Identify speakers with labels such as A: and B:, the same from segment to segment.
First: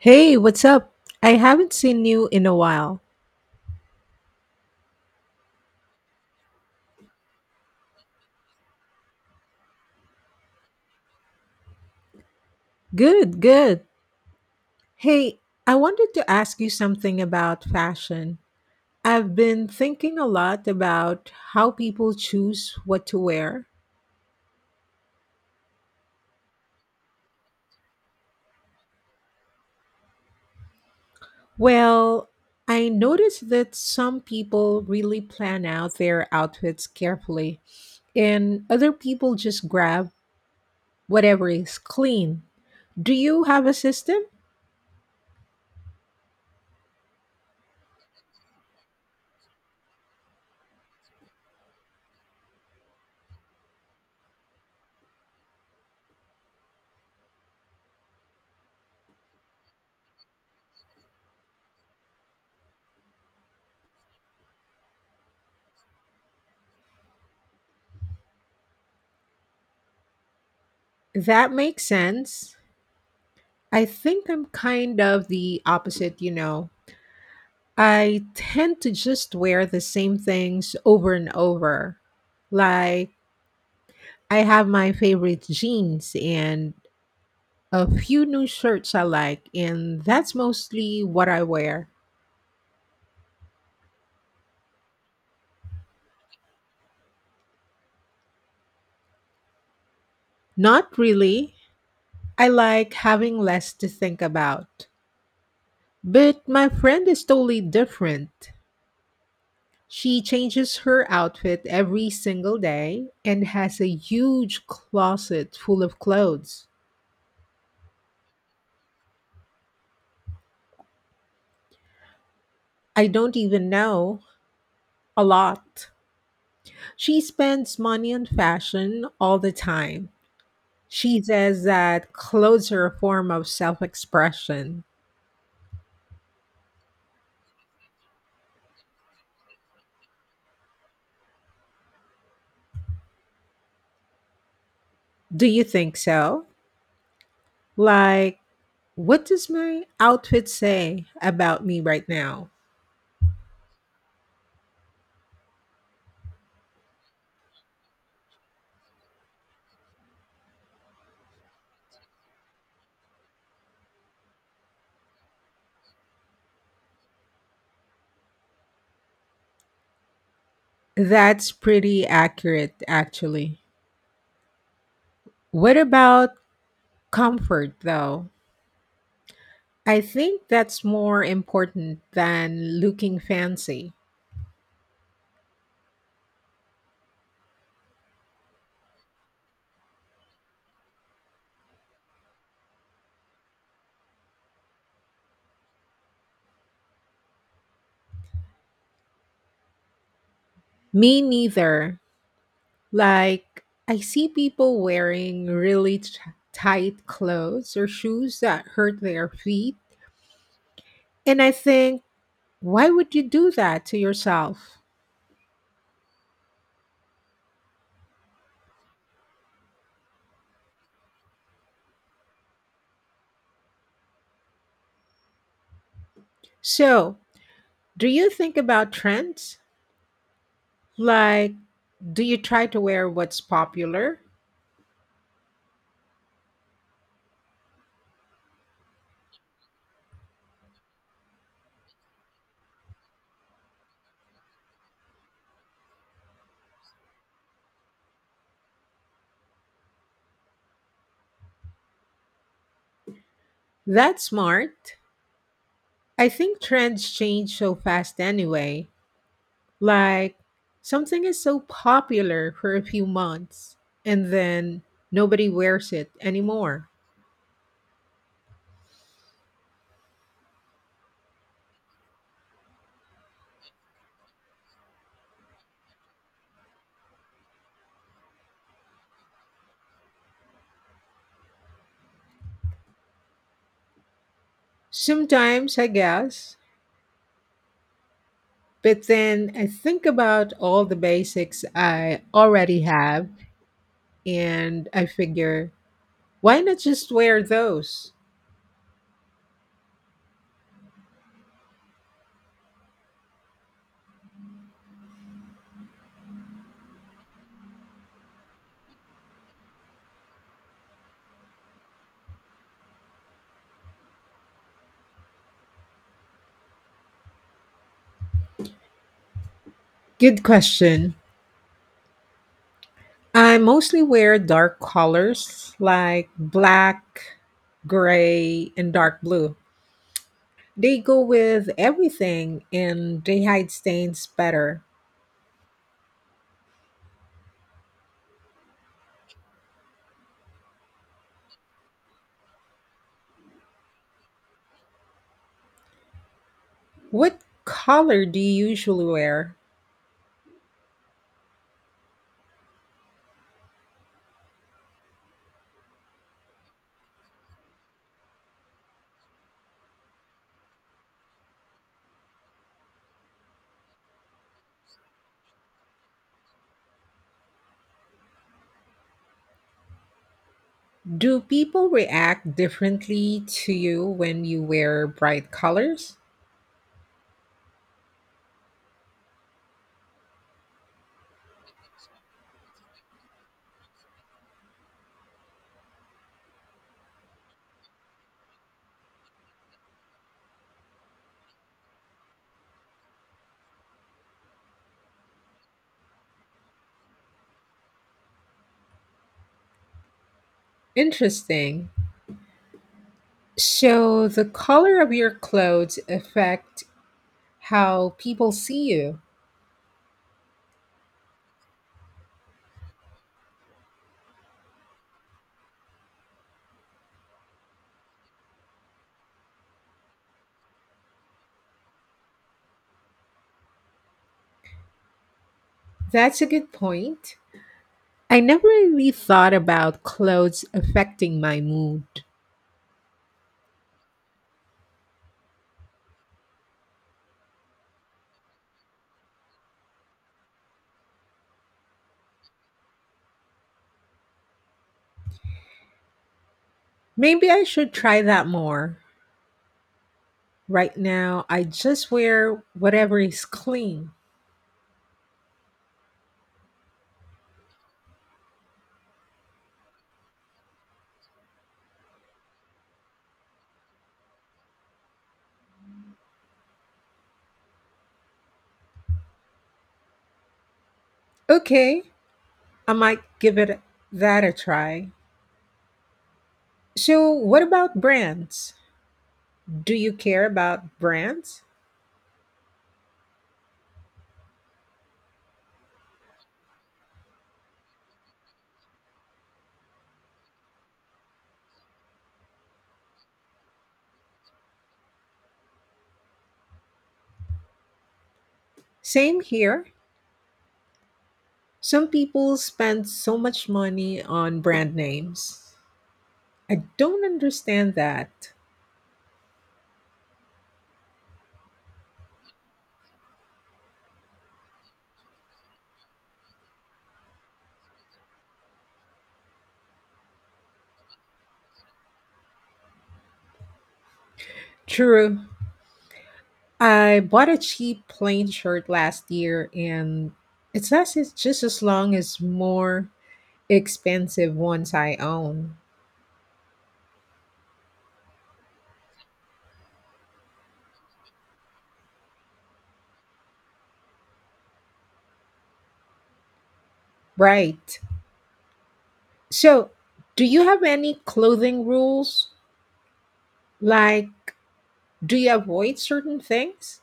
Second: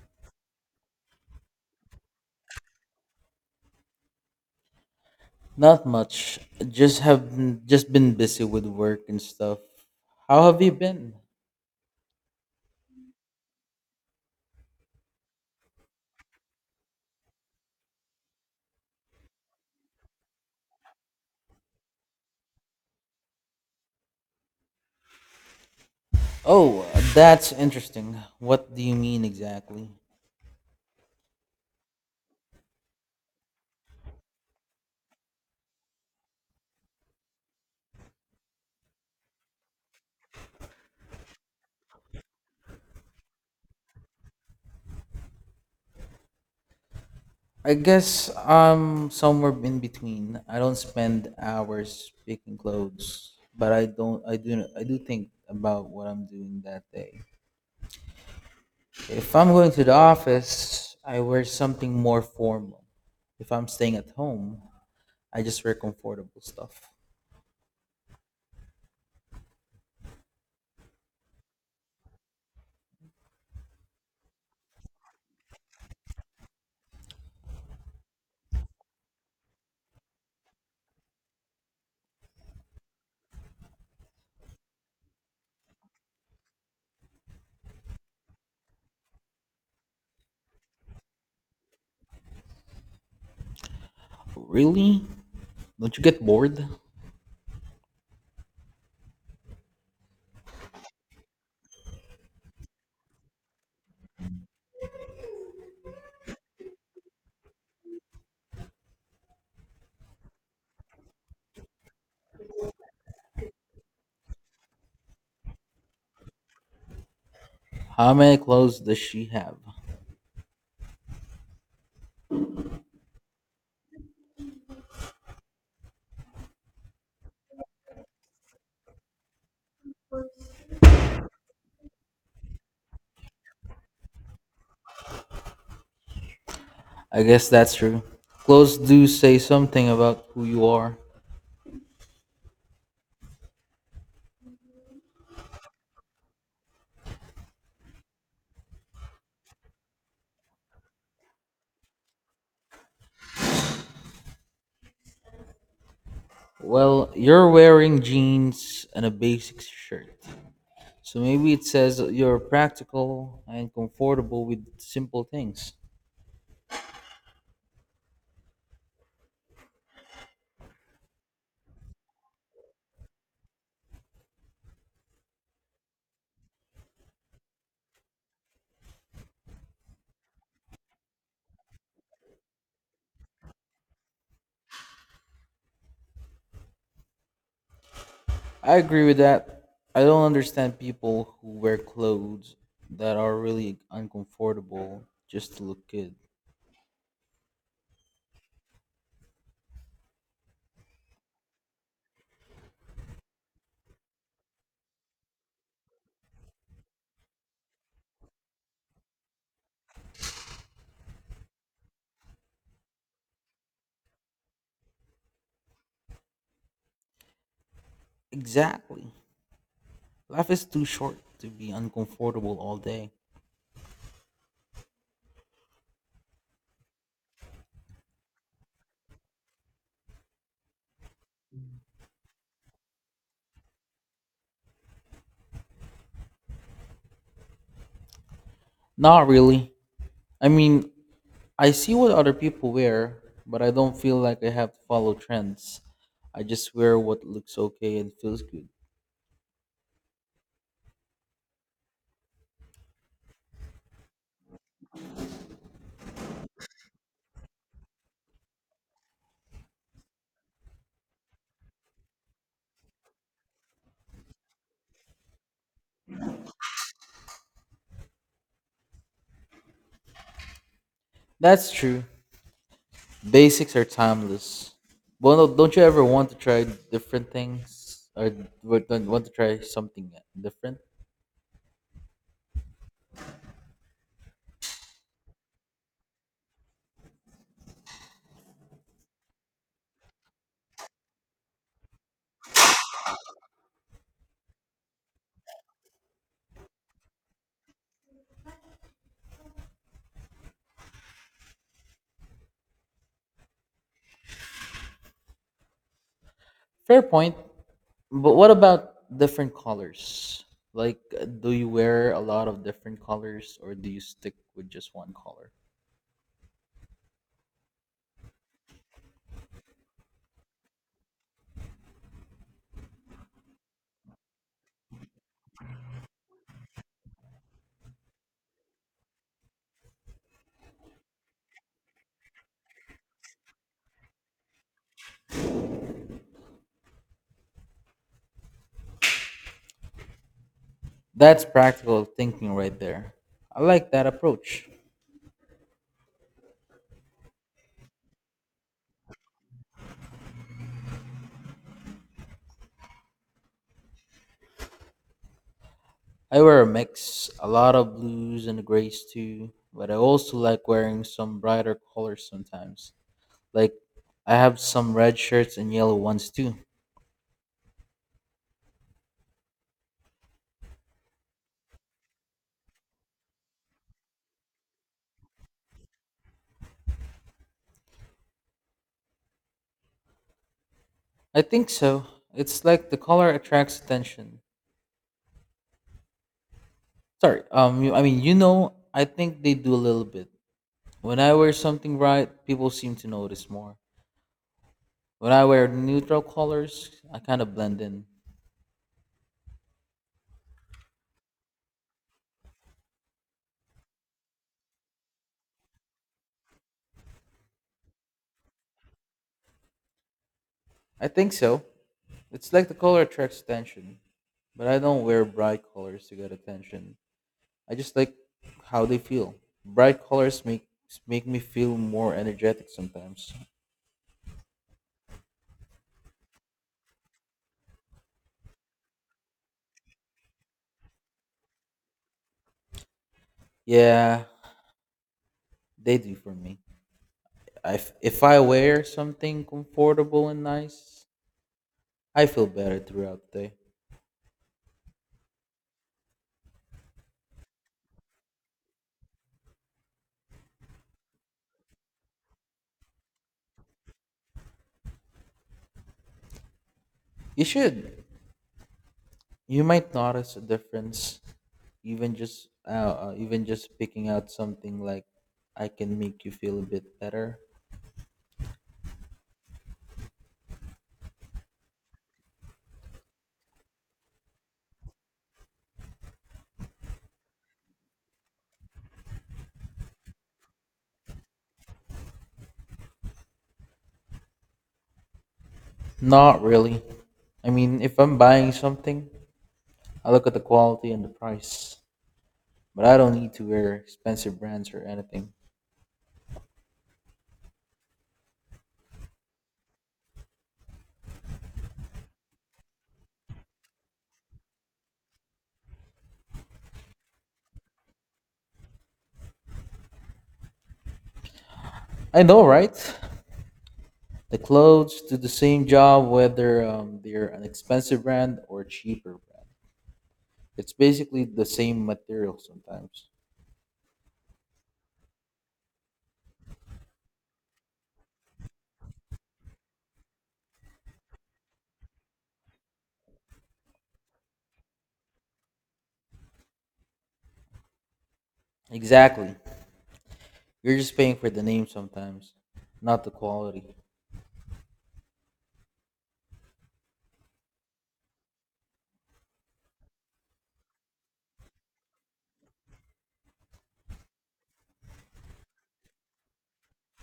A: Hey, what's up? I haven't seen you in a while.
B: Not much. Just been busy with work and stuff. How have you been?
A: Good, good. Hey, I wanted to ask you something about fashion. I've been thinking a lot about how people choose what to wear.
B: Oh, that's interesting. What do you mean exactly?
A: Well, I noticed that some people really plan out their outfits carefully, and other people just grab whatever is clean. Do you have a system?
B: I guess I'm somewhere in between. I don't spend hours picking clothes, but I don't I do think about what I'm doing that day. If I'm going to the office, I wear something more formal. If I'm staying at home, I just wear comfortable stuff.
A: That makes sense. I think I'm kind of the opposite. I tend to just wear the same things over and over. Like, I have my favorite jeans and a few new shirts I like, and that's mostly what I wear.
B: Really? Don't you get bored?
A: Not really. I like having less to think about. But my friend is totally different. She changes her outfit every single day and has a huge closet full of clothes.
B: How many clothes does she have?
A: I don't even know a lot. She spends money on fashion all the time. She says that clothes are a form of self expression.
B: I guess that's true. Clothes do say something about who you are.
A: Do you think so? Like, what does my outfit say about me right now?
B: Well, you're wearing jeans and a basic shirt. So maybe it says you're practical and comfortable with simple things.
A: That's pretty accurate, actually. What about comfort, though? I think that's more important than looking fancy.
B: I agree with that. I don't understand people who wear clothes that are really uncomfortable just to look good.
A: Me neither. Like, I see people wearing really tight clothes or shoes that hurt their feet. And I think, why would you do that to yourself?
B: Exactly. Life is too short to be uncomfortable all day.
A: So, do you think about trends? Like, do you try to wear what's popular?
B: Not really. I mean, I see what other people wear, but I don't feel like I have to follow trends. I just wear what looks okay and feels good.
A: That's smart. I think trends change so fast anyway. Like something is so popular for a few months and then nobody wears it anymore.
B: That's true. Basics are timeless. Well, no, don't you ever want to try different things or don't want to try something different?
A: Sometimes, I guess, but then I think about all the basics I already have and I figure, why not just wear those?
B: Fair point. But what about different colors? Like, do you wear a lot of different colors or do you stick with just one color?
A: Good question. I mostly wear dark colors like black, gray, and dark blue. They go with everything and they hide stains better.
B: That's practical thinking right there. I like that approach.
A: What color do you usually wear?
B: I wear a mix, a lot of blues and grays too, but I also like wearing some brighter colors sometimes. Like I have some red shirts and yellow ones too.
A: Do people react differently to you when you wear bright colors?
B: I think so. It's like the color attracts attention. Sorry, you, I mean, you know, I think they do a little bit. When I wear something bright, people seem to notice more. When I wear neutral colors, I kind of blend in.
A: Interesting. So the color of your clothes affect how people see you.
B: I think so. It's like the color attracts attention, but I don't wear bright colors to get attention. I just like how they feel. Bright colors make me feel more energetic sometimes.
A: That's a good point. I never really thought about clothes affecting my mood.
B: Yeah, they do for me. If I wear something comfortable and nice, I feel better throughout the day.
A: Maybe I should try that more. Right now, I just wear whatever is clean.
B: You should. You might notice a difference, even just picking out something like I can make you feel a bit better.
A: Okay, I might give it that a try. So, what about brands? Do you care about brands?
B: Not really. I mean, if I'm buying something, I look at the quality and the price. But I don't need to wear expensive brands or anything.
A: Same here. Some people spend so much money on brand names. I don't understand that.
B: I know, right? The clothes do the same job whether they're an expensive brand or a cheaper brand. It's basically the same material sometimes.
A: True, I bought a cheap plain shirt last year and it lasts just as long as more expensive ones I own.
B: Exactly. You're just paying for the name sometimes, not the quality.
A: Right. So, do you have any clothing rules? Like, do you avoid certain things?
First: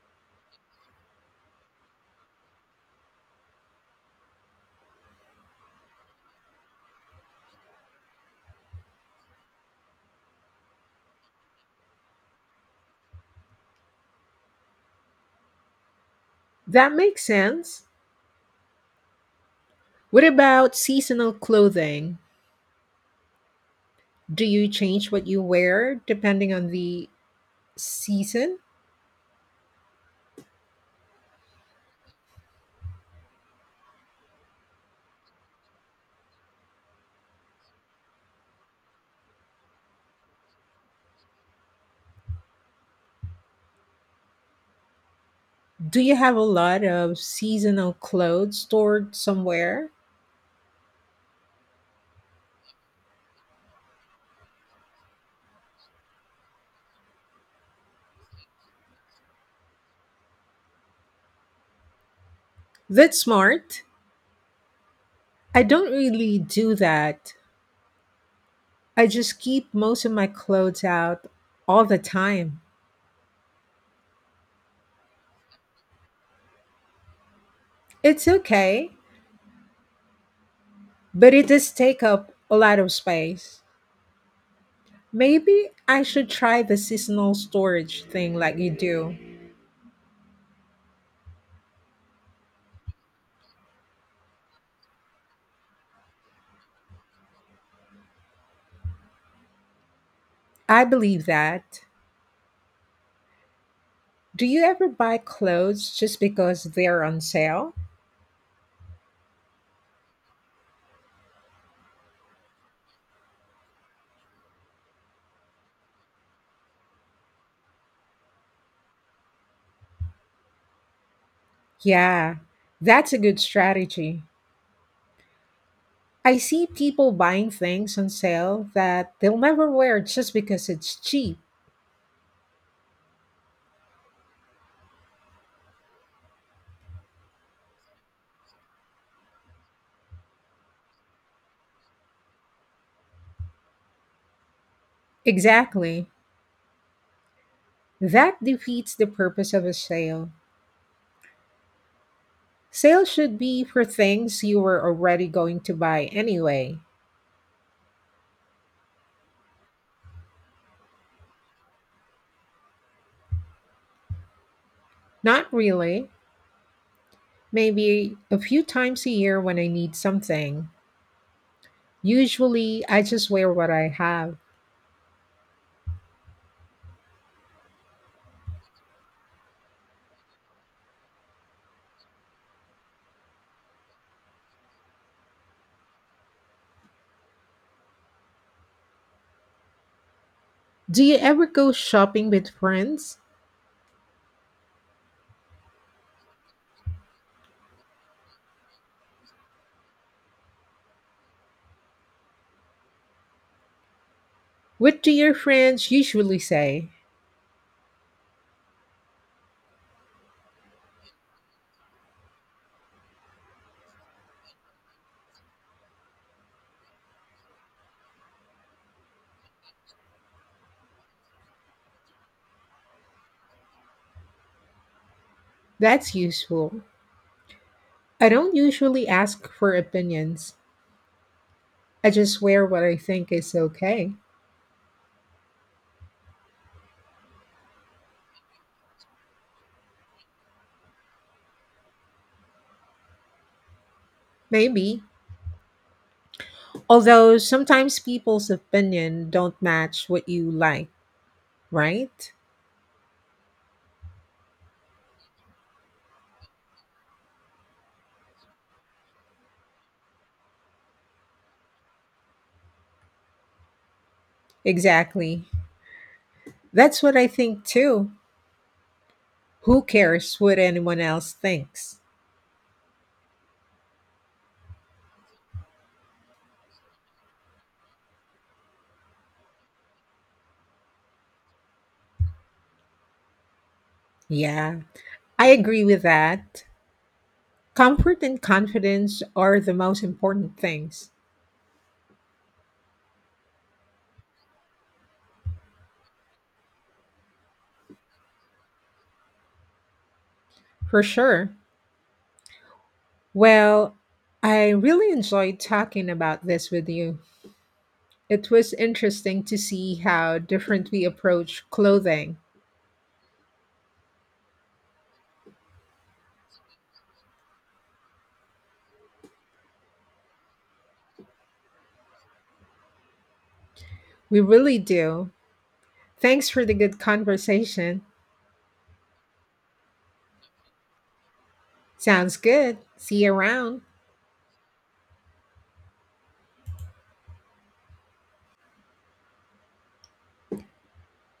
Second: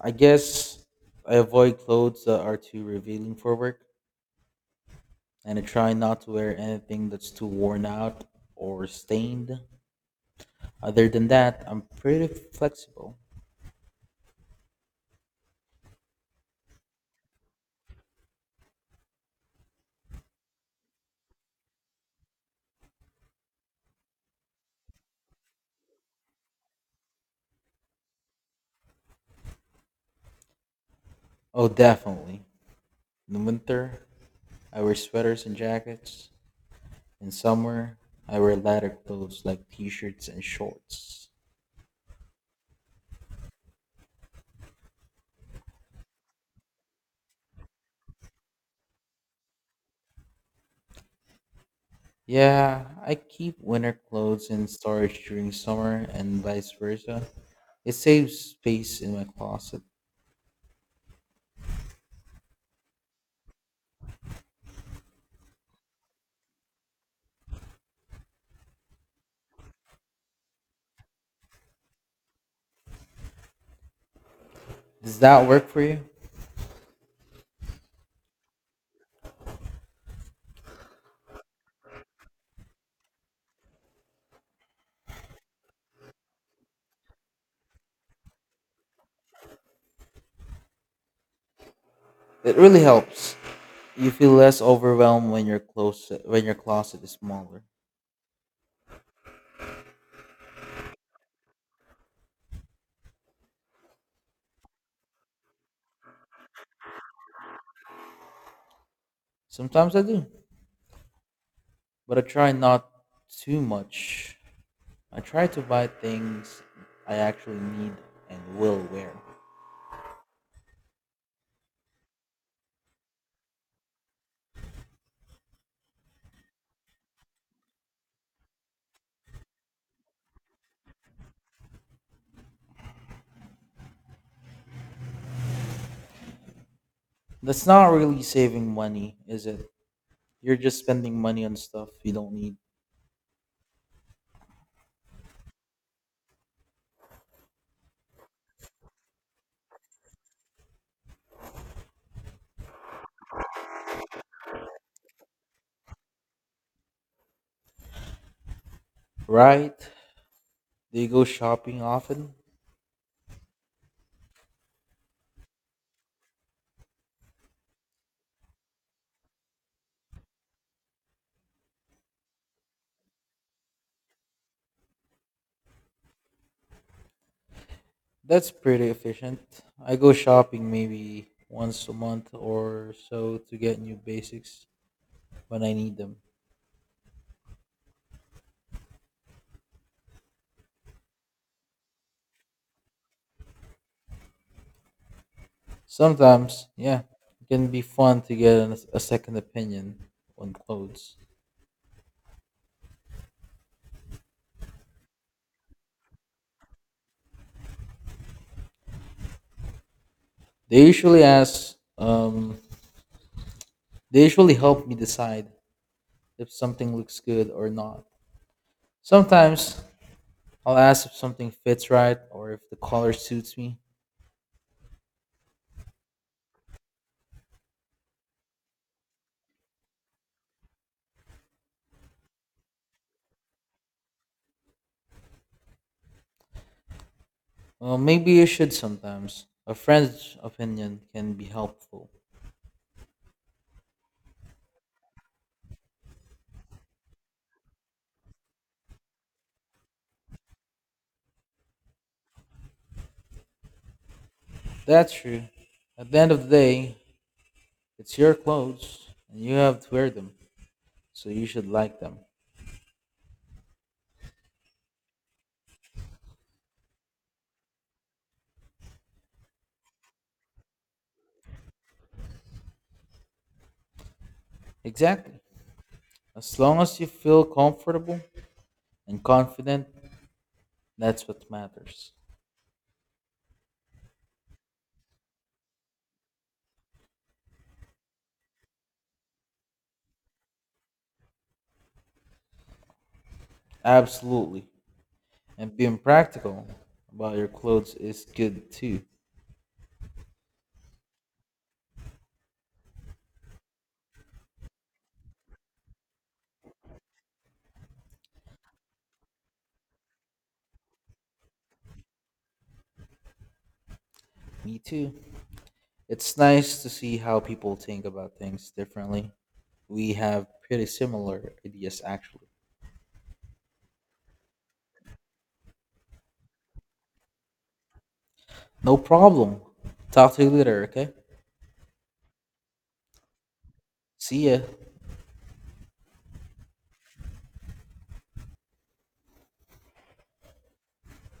B: I guess I avoid clothes that are too revealing for work, and I try not to wear anything that's too worn out or stained. Other than that, I'm pretty flexible.
A: That makes sense. What about seasonal clothing? Do you change what you wear depending on the season?
B: Oh, definitely. In the winter, I wear sweaters and jackets. In summer, I wear lighter clothes like t shirts and shorts.
A: Do you have a lot of seasonal clothes stored somewhere?
B: Yeah, I keep winter clothes in storage during summer and vice versa. It saves space in my closet.
A: That's smart. I don't really do that. I just keep most of my clothes out all the time.
B: Does that work for you?
A: It's okay, but it does take up a lot of space. Maybe I should try the seasonal storage thing like you do.
B: It really helps. You feel less overwhelmed when your closet is smaller.
A: I believe that. Do you ever buy clothes just because they're on sale?
B: Sometimes I do, but I try not too much. I try to buy things I actually need and will wear.
A: Yeah, that's a good strategy. I see people buying things on sale that they'll never wear just because it's cheap.
B: That's not really saving money, is it? You're just spending money on stuff you don't need.
A: Exactly. That defeats the purpose of a sale. Sales should be for things you were already going to buy anyway.
B: Right? Do you go shopping often?
A: Not really. Maybe a few times a year when I need something. Usually, I just wear what I have.
B: That's pretty efficient. I go shopping maybe once a month or so to get new basics when I need them.
A: Do you ever go shopping with friends?
B: Sometimes, yeah, it can be fun to get a second opinion on clothes.
A: What do your friends usually say?
B: They usually help me decide if something looks good or not. Sometimes I'll ask if something fits right or if the color suits me.
A: That's useful. I don't usually ask for opinions. I just wear what I think is okay.
B: Well, maybe you should sometimes. A friend's opinion can be helpful.
A: Maybe. Although sometimes people's opinion don't match what you like, right?
B: That's true. At the end of the day, it's your clothes and you have to wear them, so you should like them.
A: Exactly. That's what I think too. Who cares what anyone else thinks?
B: Exactly. As long as you feel comfortable and confident, that's what matters.
A: Yeah, I agree with that. Comfort and confidence are the most important things,
B: Absolutely. And being practical about your clothes is good too.
A: for sure. Well, I really enjoyed talking about this with you. It was interesting to see how different we approach clothing.
B: Me too. It's nice to see how people think about things differently. We have pretty similar ideas, actually.
A: We really do. Thanks for the good conversation.
B: No problem. Talk to you later, okay?
A: Sounds good. See you around.
B: See ya.